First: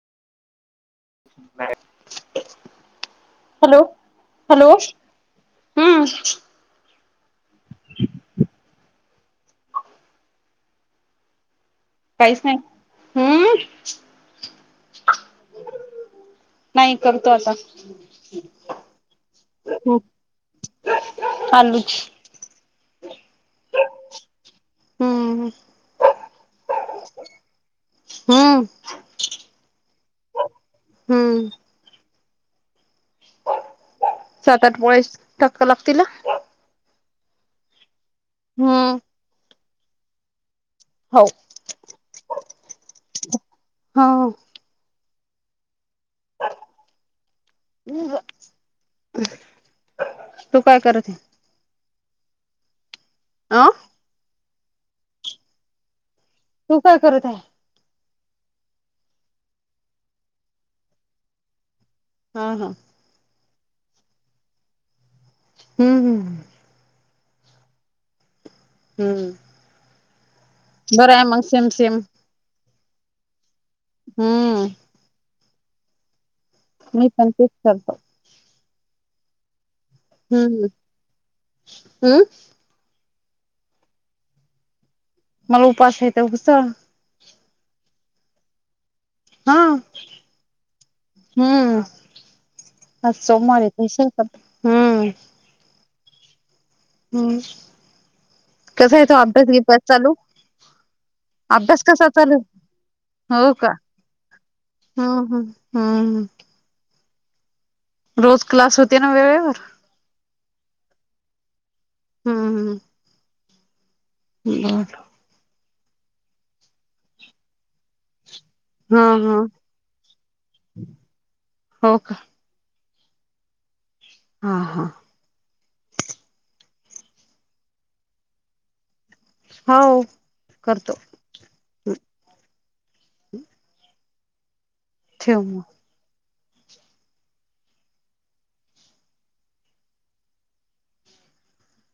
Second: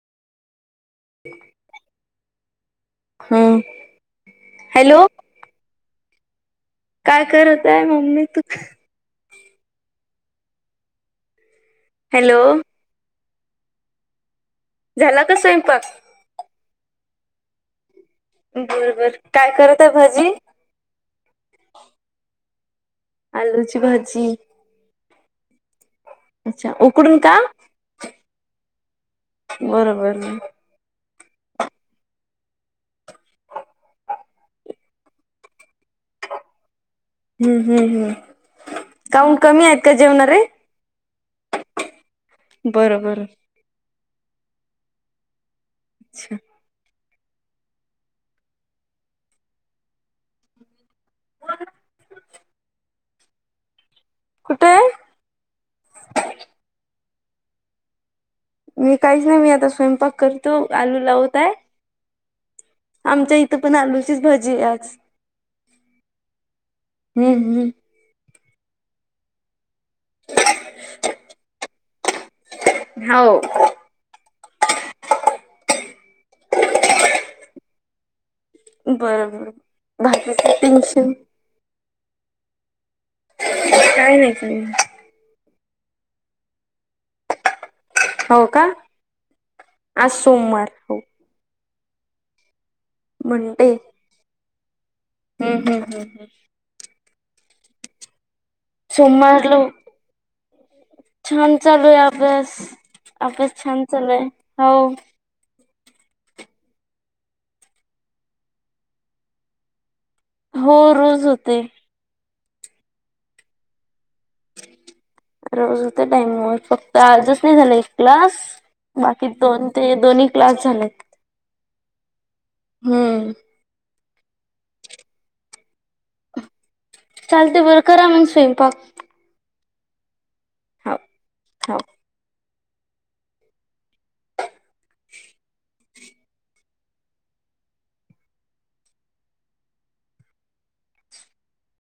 हम्म hello hello! हम्म काय करत आहे मम्मी तू हॅलो काहीच नाही हम्म. झाला का स्वयंपाक? नाही करतो आता. बरं बरं काय करता भाजी. आलूच आलूची भाजी हम्म हम्म अच्छा उकडून का हम्म बरोबर हम्म सात आठ पोळ्याच टाका लागतील ना? हम्म हम् हम् हम्म काहूंन कमी आहेत का जेवणारे हो बरं बरं हाव अच्छा तू काय करत हे [unintelligible] अं कुठे तू काय करत आहे मी काहीच नाही मी आता स्वयंपाक करतो आलू लावतं आहे हा हा आमच्या इथं पण आलूचीच भाजी हे आज हम्म हम्म हं हम्म हम्म हम्म बरं आहे मग सेम सेम हाव हम्म मी पण तेच करतो. बरोबर घातला की हम्म टेनशन. हम्म. काय नाय, काय नाय. मला उपाशी हेत हुस्स. हो का. हा आज सोमवार हो हम्म आज सोमवारी मंडे हाय सु हम्म. हम्म हम्म हम्म. हम्म कसाय तो अभ्यास सोमवारला बीभ्यास चालू? छान अभ्यास चालू आहे कसा चालू? अभ्यास अभ्यास हो का छान चालू आहे हो हम्म हम्म. हम्म हम्म. रोज क्लास होते ना वेळेवर. हो रोज होते. हम्म हम्म. बरं. रोज होतं टाइमिंगवर, फक्त आजच नाही झाला एक क्लास. बर हा बाकी हा दोन ते दोन्ही क्लास झालेत. हो का. हम्म. हा हा. चालते बरं करा मग स्वयंपाक. होव हो करतो. हो. ठेव मग.